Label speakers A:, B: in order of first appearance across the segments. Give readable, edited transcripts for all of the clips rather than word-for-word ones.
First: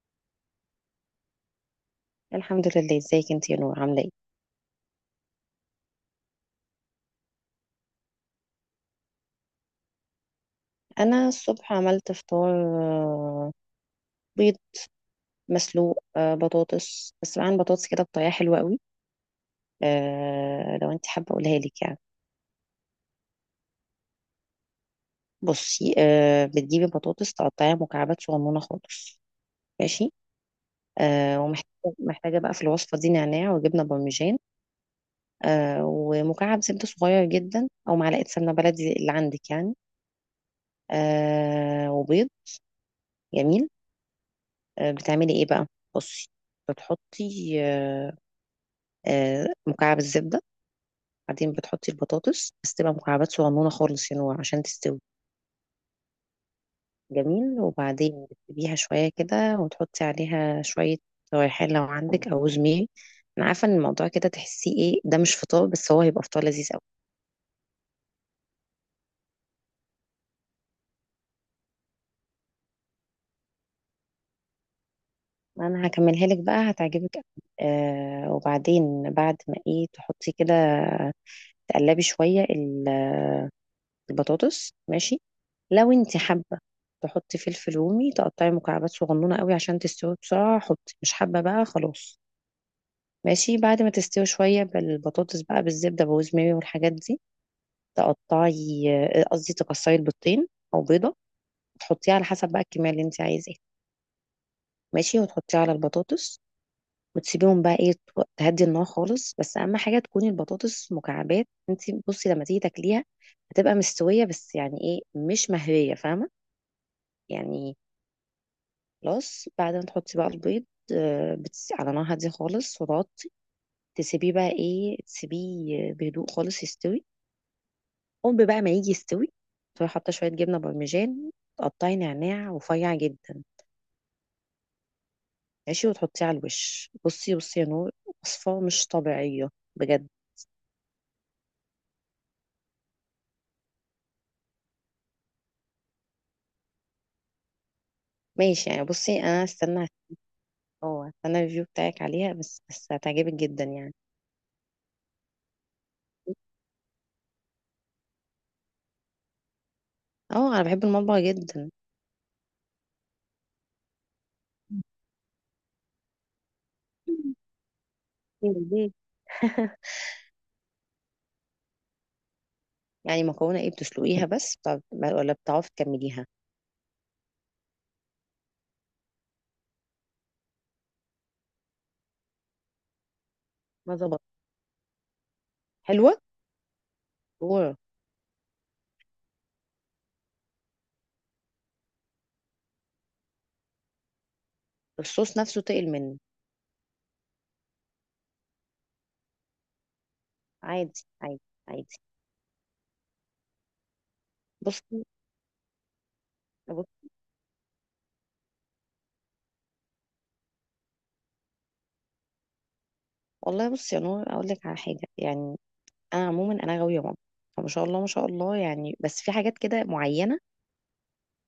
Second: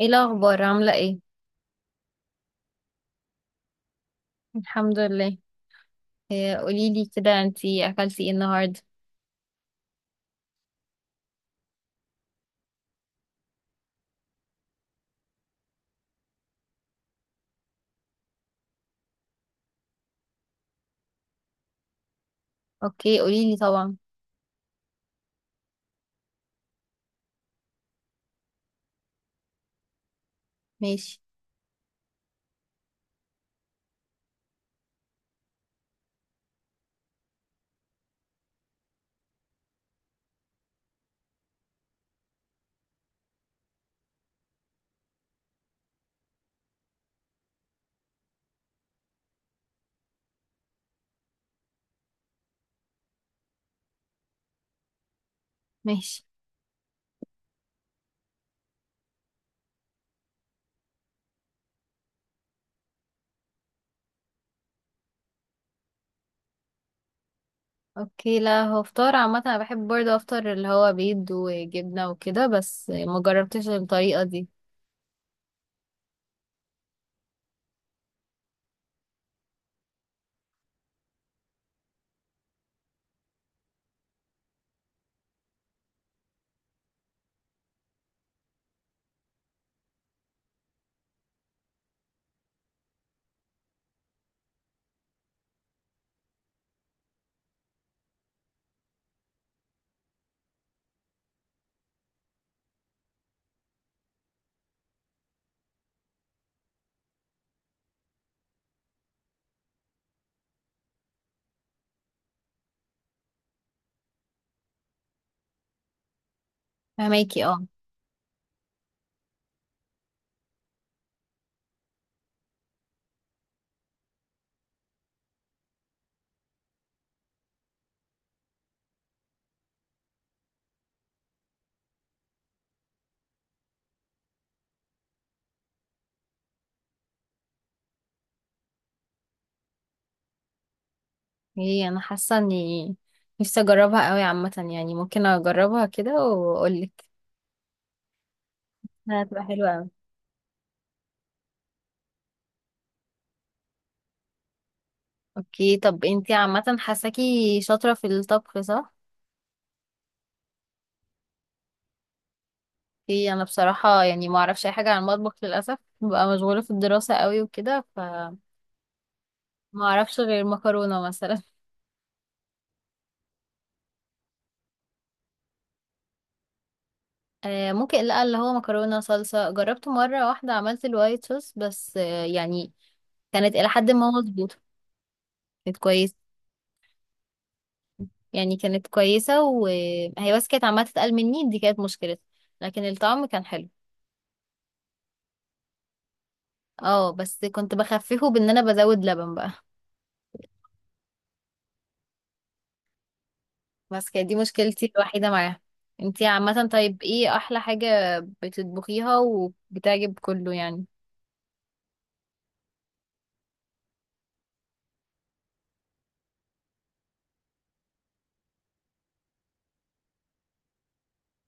A: ايه الاخبار؟ عامله ايه؟
B: الحمد لله، ازيك انت يا نور؟ عامله ايه؟
A: الحمد لله. إيه، قولي لي كده، انتي اكلتي ايه النهارده؟
B: انا الصبح عملت فطار، آه، بيض مسلوق، بطاطس، بس معاها بطاطس كده بطريقه حلوه قوي. لو انت حابه اقولها لك يعني.
A: اوكي، قولي لي طبعا.
B: بصي، بتجيبي بطاطس تقطعيها مكعبات صغنونه خالص. ماشي.
A: ماشي
B: ومحتاجه، محتاجه بقى في الوصفه دي نعناع وجبنه بارميجان، ومكعب زبده صغير جدا او معلقه سمنه بلدي اللي عندك يعني، وبيض. جميل. بتعملي ايه بقى؟ بصي، بتحطي مكعب الزبدة، بعدين بتحطي البطاطس بس تبقى مكعبات صغنونة خالص يعني عشان تستوي.
A: ماشي.
B: جميل. وبعدين بتسيبيها شوية كده وتحطي عليها شوية ريحان لو عندك أو زميل. أنا عارفة إن الموضوع كده تحسيه إيه، ده مش فطار، بس هو هيبقى فطار لذيذ أوي.
A: اوكي، لا هو فطار عامه، انا بحب برضه افطر اللي هو بيض وجبنه وكده، بس ما جربتش الطريقه دي.
B: أنا هكملها لك بقى، هتعجبك أوي. وبعدين بعد ما إيه تحطي كده، تقلبي شوية البطاطس. ماشي. لو انت حابه تحطي فلفل رومي تقطعي مكعبات صغنونه قوي عشان تستوي بسرعه، حطي؛ مش حابه بقى خلاص. ماشي. بعد ما تستوي شويه بالبطاطس بقى بالزبده، بوز ماري والحاجات دي، تقطعي، قصدي تكسري البيضتين او بيضه، تحطيها على حسب بقى الكميه اللي انت عايزاها. ماشي. وتحطيها على البطاطس وتسيبيهم بقى ايه، تهدي النار خالص. بس اهم حاجه تكوني البطاطس مكعبات انت. بصي، لما تيجي تاكليها هتبقى مستويه بس يعني ايه، مش مهريه، فاهمه
A: فهماكي، اه.
B: يعني؟ خلاص. بعد ما تحطي بقى البيض، على نار هادية خالص، وتغطي، تسيبيه بقى ايه، تسيبيه بهدوء خالص يستوي. قوم بقى ما يجي يستوي، تروحي حاطة شوية جبنة بارميجان، تقطعي نعناع رفيع جدا. ماشي. وتحطيه على الوش. بصي بصي يا نور، وصفة مش طبيعية بجد.
A: ايه، انا حاسه اني نفسي اجربها قوي. عامه يعني ممكن اجربها كده واقول لك.
B: ماشي يعني. بصي
A: هتبقى
B: انا
A: حلوه
B: استنى،
A: قوي.
B: اه استنى الريفيو بتاعك عليها بس، بس هتعجبك جدا يعني.
A: اوكي، طب انتي عامه حاساكي شاطره في الطبخ، صح؟
B: اه انا بحب المطبخ جدا.
A: ايه، انا بصراحة يعني ما اعرفش اي حاجة عن المطبخ للأسف، ببقى مشغولة في الدراسة قوي وكده، فما
B: ليه؟
A: اعرفش غير مكرونة مثلا.
B: يعني مكرونة ايه، بتسلقيها بس طب، ولا بتعرفي تكمليها؟
A: آه، ممكن. لا، اللي هو مكرونة صلصة. جربت مرة واحدة عملت الوايت صوص بس، آه يعني كانت الى حد
B: ما
A: ما
B: ظبط.
A: مظبوطة. كانت كويسة.
B: حلوة. اوه.
A: يعني كانت كويسة، وهي بس كانت عمالة تتقل مني، دي كانت مشكلتها. لكن الطعم كان حلو.
B: الصوص نفسه تقل منه.
A: اه، بس كنت بخففه بان انا بزود لبن بقى.
B: عادي عادي. عادي.
A: بس كانت دي مشكلتي
B: بصي.
A: الوحيدة معاها. انتي عامة، طيب
B: بص.
A: ايه احلى حاجة بتطبخيها وبتعجب كله يعني؟
B: والله بصي يا نور، اقول لك على حاجة يعني. انا عموما انا غاوية ماما، فما شاء الله ما شاء الله يعني، بس في حاجات كده معينة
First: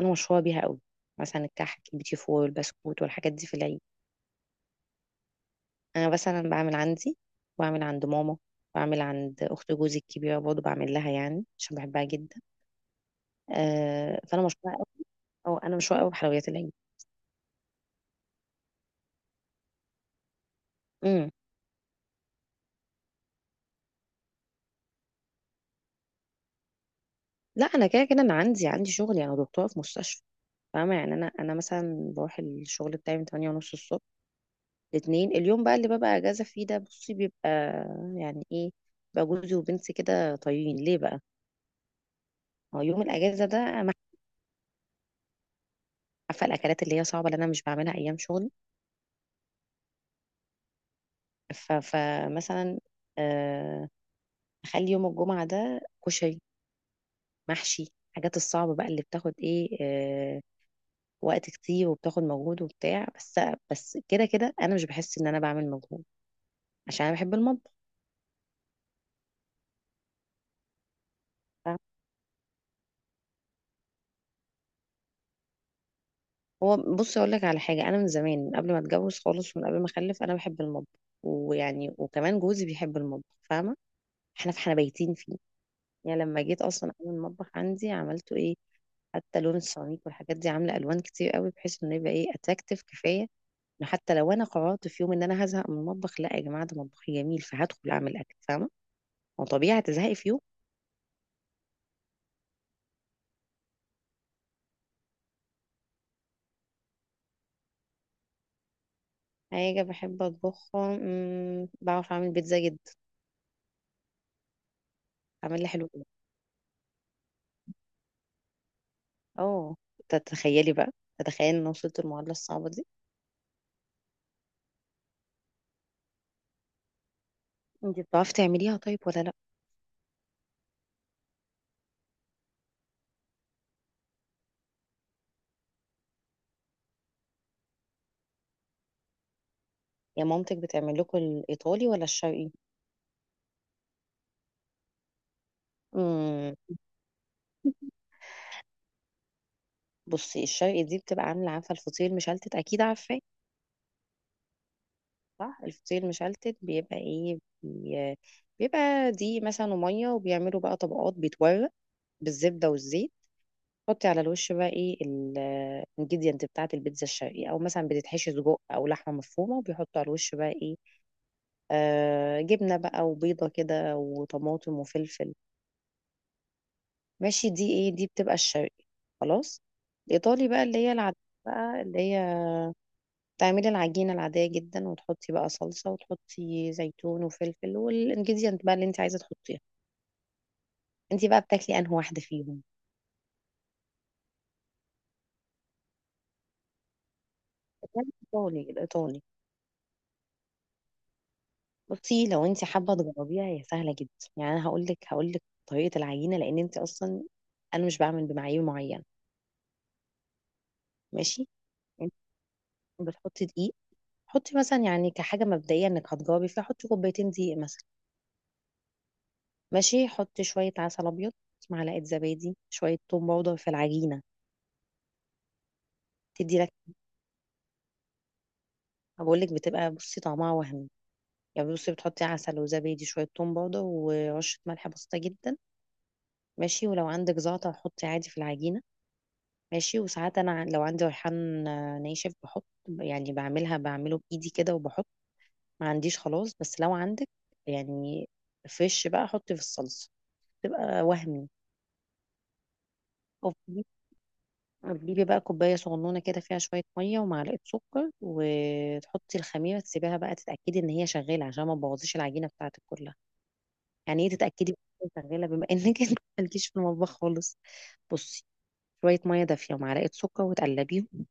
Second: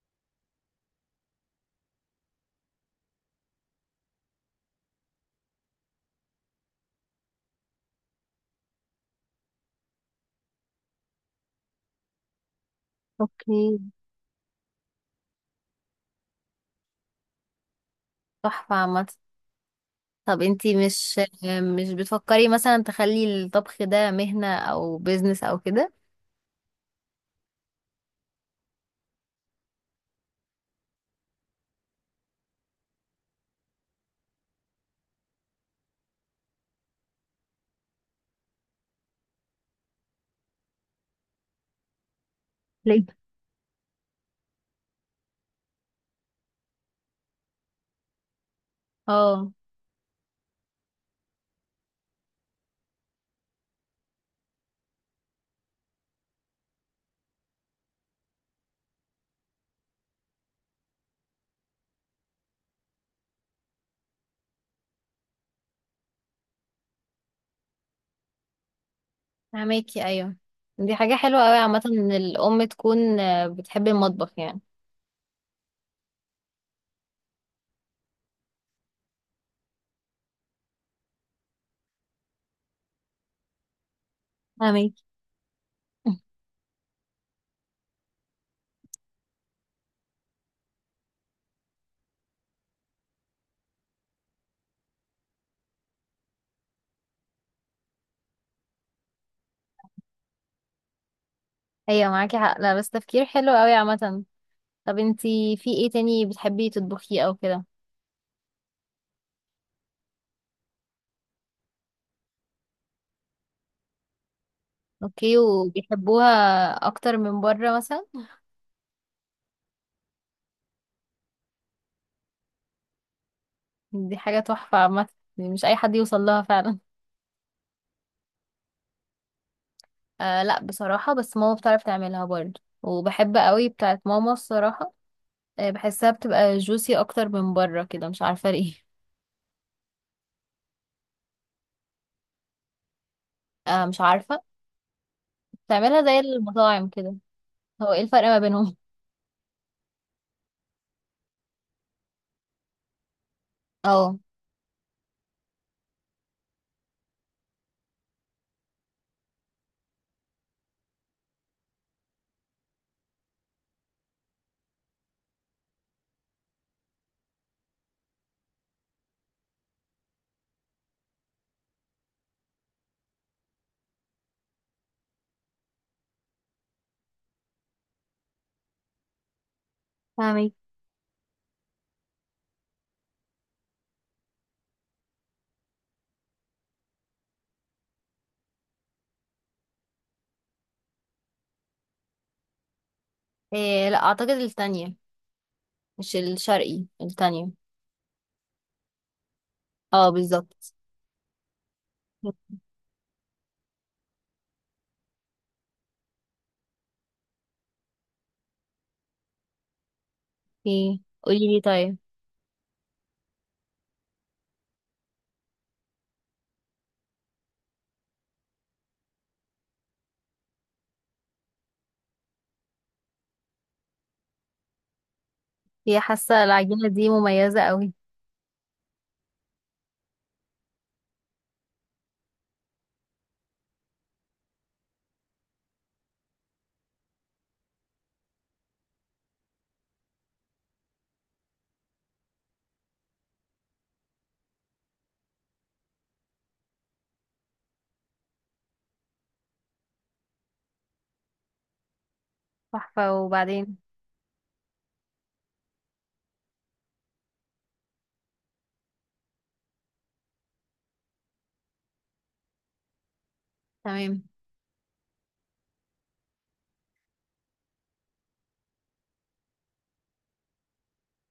B: انا مشهورة بيها قوي، مثلا الكحك، البيتي فور، البسكوت، والحاجات دي في العيد. انا مثلا بعمل عندي، بعمل عند ماما، بعمل عند اخت جوزي الكبيره برضه بعمل لها يعني عشان بحبها جدا.
A: اوكي.
B: آه، فانا مشهوره قوي، او انا مشهوره قوي بحلويات العيد.
A: تحفة عامة. طب انتي مش
B: امم.
A: مش بتفكري مثلا تخلي الطبخ ده مهنة او بيزنس او كده؟
B: لا، انا كده كده انا عندي شغل يعني، دكتوره في مستشفى. فاهمه يعني؟ انا، انا مثلا بروح الشغل بتاعي من 8 ونص الصبح. لاتنين اليوم بقى اللي ببقى اجازه فيه ده، بصي بيبقى يعني ايه بقى، جوزي وبنتي كده طايرين ليه بقى. هو يوم
A: ليه؟
B: الاجازه ده أنا عارفه الاكلات اللي هي صعبه اللي انا مش بعملها ايام شغلي،
A: اه.
B: فمثلا آه، اخلي يوم الجمعه ده كشري، محشي، الحاجات الصعبه بقى اللي بتاخد ايه، وقت كتير وبتاخد مجهود وبتاع. بس، بس كده كده انا مش بحس ان انا بعمل مجهود عشان انا بحب المطبخ.
A: فهماكي، ايوه. دي حاجة حلوة اوي
B: فاهمة؟
A: عامة، ان الام تكون بتحب المطبخ يعني.
B: هو بص، اقول لك على حاجه. انا من زمان، من قبل ما اتجوز خالص ومن قبل ما اخلف، انا بحب المطبخ، ويعني وكمان جوزي بيحب المطبخ، فاهمه؟ احنا، فاحنا
A: فاهمك.
B: بايتين فيه. يعني لما جيت اصلا اعمل المطبخ عندي عملته ايه، حتى لون السيراميك والحاجات دي عامله الوان كتير قوي بحيث انه يبقى ايه، اتراكتيف كفايه، انه حتى لو انا قررت في يوم ان انا هزهق من المطبخ، لا يا جماعه ده مطبخي جميل، فهدخل اعمل اكل، فاهمه؟ هو طبيعي هتزهقي في يوم.
A: ايوه، معاكي حق. لا بس تفكير حلو اوي عامة. طب انتي في ايه تاني بتحبي تطبخيه او كده؟
B: حاجه بحب اطبخها بعرف اعمل بيتزا جدا،
A: اوكي،
B: بعملها حلو.
A: وبيحبوها اكتر من بره مثلا؟
B: اه. تتخيلي بقى، تتخيلي ان أنا وصلت المعادلة الصعبة دي.
A: دي حاجة تحفة عامة. دي مش اي حد يوصل لها فعلا.
B: انت بتعرفي تعمليها طيب، ولا لا؟
A: آه، لا بصراحة. بس ماما بتعرف تعملها برضه، وبحب قوي بتاعت ماما الصراحة. آه، بحسها بتبقى جوسي اكتر من بره كده، مش عارفة ليه.
B: يا مامتك بتعمل لكم الايطالي ولا الشرقي؟
A: آه، مش عارفة. بتعملها زي
B: امم.
A: المطاعم كده. هو ايه الفرق ما بينهم؟
B: بصي الشرقي دي بتبقى عاملة، عارفة الفطير المشلتت، أكيد عارفاه.
A: اه.
B: صح، الفطير المشلتت بيبقى إيه، بيبقى دي مثلا ومية، وبيعملوا بقى طبقات، بيتورق بالزبدة والزيت. حطي على الوش بقى إيه الانجيديانت بتاعة البيتزا الشرقي، أو مثلا بتتحشي سجق أو لحمة مفرومة، وبيحطوا على الوش بقى إيه، جبنة بقى وبيضة كده وطماطم وفلفل. ماشي. دي ايه، دي بتبقى الشرقي. خلاص. الإيطالي
A: فاهمك.
B: بقى اللي هي العادية، بقى اللي هي تعملي العجينة العادية جدا وتحطي بقى صلصة، وتحطي زيتون وفلفل والانجريدينت بقى اللي انت عايزة تحطيها. انت بقى بتاكلي انهي واحدة فيهم؟
A: آه، لا اعتقد التانية. مش الشرقي، التانية.
B: الإيطالي، الإيطالي.
A: اه، بالظبط.
B: بصي، لو انت حابة تجربيها هي سهلة جدا. يعني انا هقول لك طريقة العجينة، لأن انت أصلا، انا مش بعمل بمعايير معينة.
A: اوكي،
B: ماشي.
A: قولي لي طيب.
B: انت بتحطي دقيق، حطي مثلا يعني كحاجه مبدئيه انك هتجاوبي فيها حطي كوبايتين دقيق مثلا. ماشي. حطي شويه عسل ابيض، معلقه زبادي، شويه توم باودر في العجينه،
A: هي حاسة
B: تدي لك،
A: العجينة دي مميزة قوي.
B: بقول لك بتبقى بصي طعمها وهمي. يعني بصي، بتحطي عسل وزبادي، شويه توم باودر، ورشه ملح بسيطه جدا. ماشي. ولو عندك زعتر حطي عادي في العجينه. ماشي. وساعات انا لو عندي ريحان ناشف بحط، يعني بعملها، بعمله بايدي كده وبحط. ما عنديش خلاص، بس لو عندك يعني فريش بقى حطي في الصلصه، تبقى وهمي.
A: تحفة. وبعدين؟
B: تجيبي بقى كوباية صغنونة كده فيها شوية مية ومعلقة سكر، وتحطي الخميرة، تسيبيها بقى تتأكدي إن هي شغالة عشان ما تبوظيش العجينة بتاعتك كلها.
A: تمام.
B: يعني إيه تتأكدي إن هي شغالة، بما إنك إنت مالكيش في المطبخ خالص. بصي، شوية مية دافية ومعلقة سكر، وتقلبيهم،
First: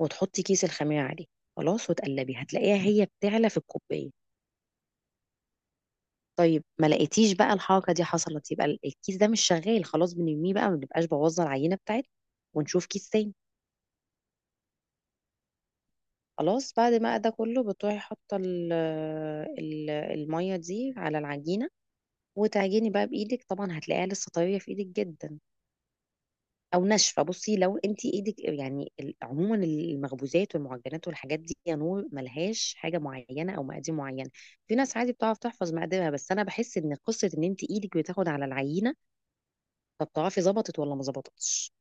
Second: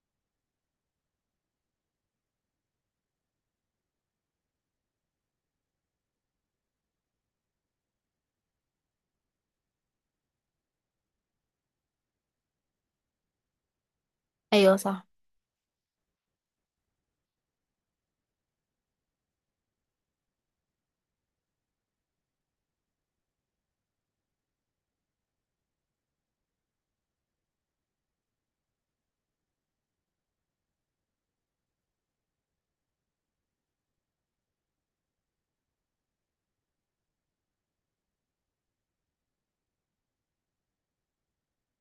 B: وتحطي كيس الخميرة عليه خلاص، وتقلبي، هتلاقيها هي بتعلى في الكوباية. طيب ما لقيتيش بقى الحركة دي حصلت، يبقى الكيس ده مش شغال خلاص، بنرميه بقى ما بنبقاش بوظنا العجينة بتاعتنا، ونشوف كيس تاني.
A: ايوه صح،
B: خلاص. بعد ما ده كله بتروحي حاطه الميه دي على العجينه، وتعجني بقى بايدك، طبعا هتلاقيها لسه طريه في ايدك جدا او ناشفه. بصي، لو انت ايدك يعني عموما المخبوزات والمعجنات والحاجات دي يا نور ملهاش حاجه معينه او مقادير معينه. في ناس عادي بتعرف تحفظ مقاديرها، بس انا بحس ان قصه ان انت ايدك بتاخد على العينه، فبتعرفي ظبطت ولا ما ظبطتش.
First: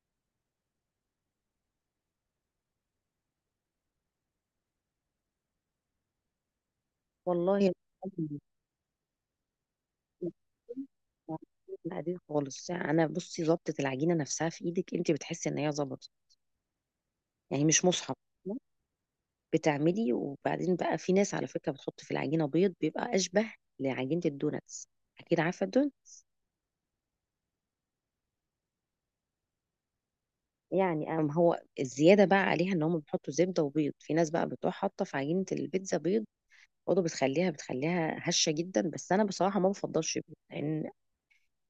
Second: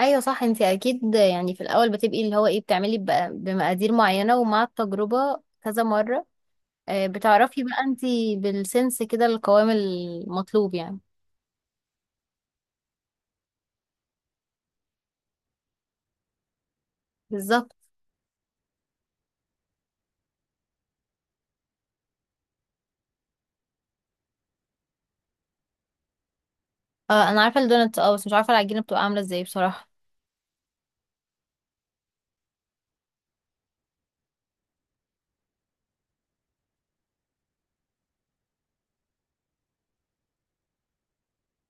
A: ايوه صح. انت اكيد يعني في الاول بتبقي اللي هو ايه، بتعملي بقى بمقادير معينه، ومع التجربه كذا مره آه، بتعرفي
B: والله
A: بقى انت بالسنس كده القوام المطلوب يعني.
B: بعدين خالص انا بصي، ظبطة العجينة نفسها في ايدك، انت بتحسي ان هي ظبطت، يعني
A: بالظبط.
B: مش مصحف بتعملي. وبعدين بقى في ناس على فكرة بتحط في العجينة بيض، بيبقى اشبه لعجينة الدوناتس، اكيد عارفة الدون.
A: اه، انا عارفه الدونات. اه بس مش عارفه العجينه بتبقى عامله ازاي بصراحه.
B: يعني أم هو الزيادة بقى عليها ان هم بيحطوا زبدة وبيض، في ناس بقى بتروح حاطة في عجينة البيتزا بيض برضه، بتخليها، بتخليها هشة جدا، بس انا بصراحة ما بفضلش بيض، لان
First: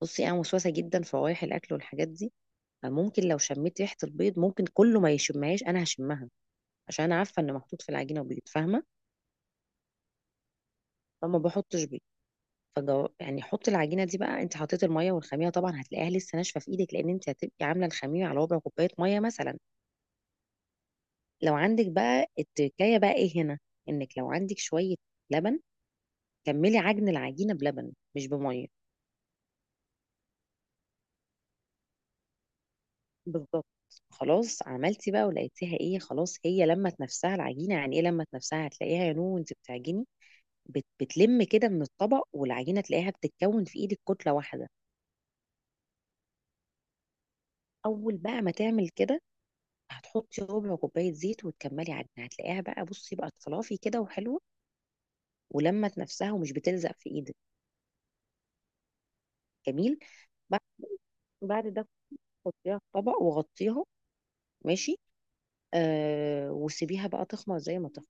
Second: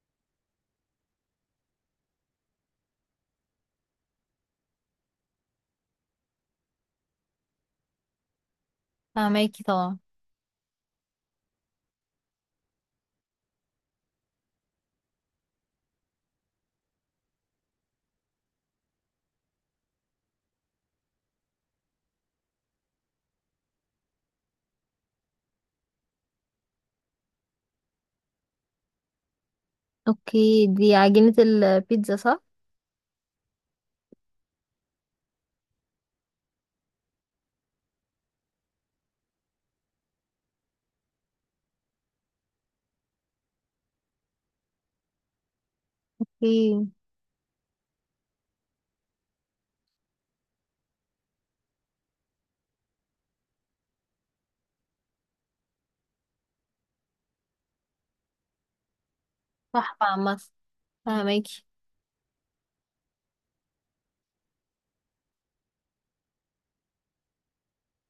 B: بصي انا وسوسة جدا في روايح الاكل والحاجات دي، ممكن لو شميت ريحة البيض، ممكن كله ما يشمهاش أنا هشمها، عشان أنا عارفة إن محطوط في العجينة بيض، فاهمة؟
A: فهماكي طبعا.
B: فما بحطش بيض. يعني حط العجينة دي بقى، أنت حطيت المية والخميرة، طبعا هتلاقيها لسه ناشفة في إيدك، لأن أنت هتبقي عاملة الخميرة على ربع كوباية مية مثلا. لو عندك بقى التركاية بقى إيه هنا، إنك لو عندك شوية لبن، كملي عجن العجينة بلبن مش بمية.
A: اوكي، دي عجينه البيتزا صح؟
B: بالظبط. خلاص. عملتي بقى ولقيتيها ايه، خلاص هي لمت نفسها العجينه. يعني ايه لمت نفسها، هتلاقيها يا نو وانت بتعجني، بتلم كده من الطبق، والعجينة تلاقيها بتتكون في ايدك كتلة واحدة.
A: اوكي.
B: اول بقى ما تعمل كده، هتحطي ربع كوباية زيت وتكملي عجينة، هتلاقيها بقى بصي بقت فلافي كده وحلوة، ولمت نفسها ومش بتلزق في ايدك.
A: صح
B: جميل.
A: عامه.
B: بعد
A: فهماكي.
B: بعد ده حطيها في طبق وغطيها. ماشي. وسيبيها بقى تخمر زي ما تخمر.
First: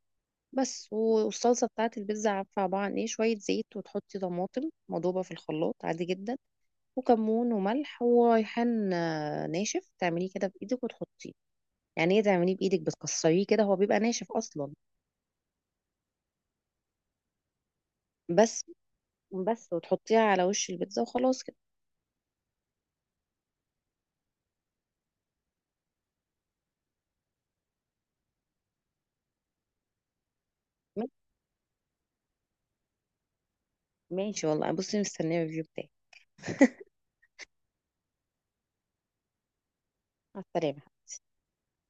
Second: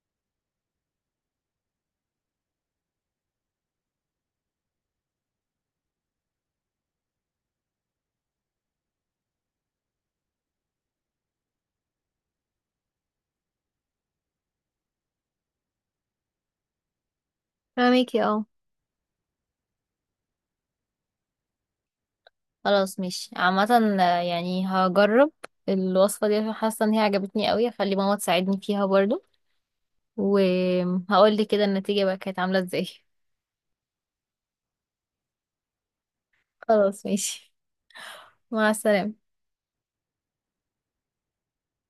B: بس. والصلصه بتاعت البيتزا، عارفه عباره عن ايه، شويه زيت وتحطي طماطم مضوبه في الخلاط عادي جدا، وكمون وملح وريحان ناشف، تعمليه كده بايدك وتحطيه. يعني ايه تعمليه بايدك، بتكسريه كده، هو بيبقى ناشف اصلا.
A: فاهمكي، اه.
B: بس بس وتحطيها على وش البيتزا وخلاص كده.
A: خلاص، ماشي عامه. يعني هجرب الوصفه دي عشان حاسه ان هي عجبتني قوي. هخلي ماما تساعدني فيها برضو، وهقول لي كده النتيجة بقى كانت عاملة ازاي.
B: ماشي. والله بصي مستنيه الريفيو بتاعك.
A: خلاص ماشي. مع السلامة.
B: مع السلامه.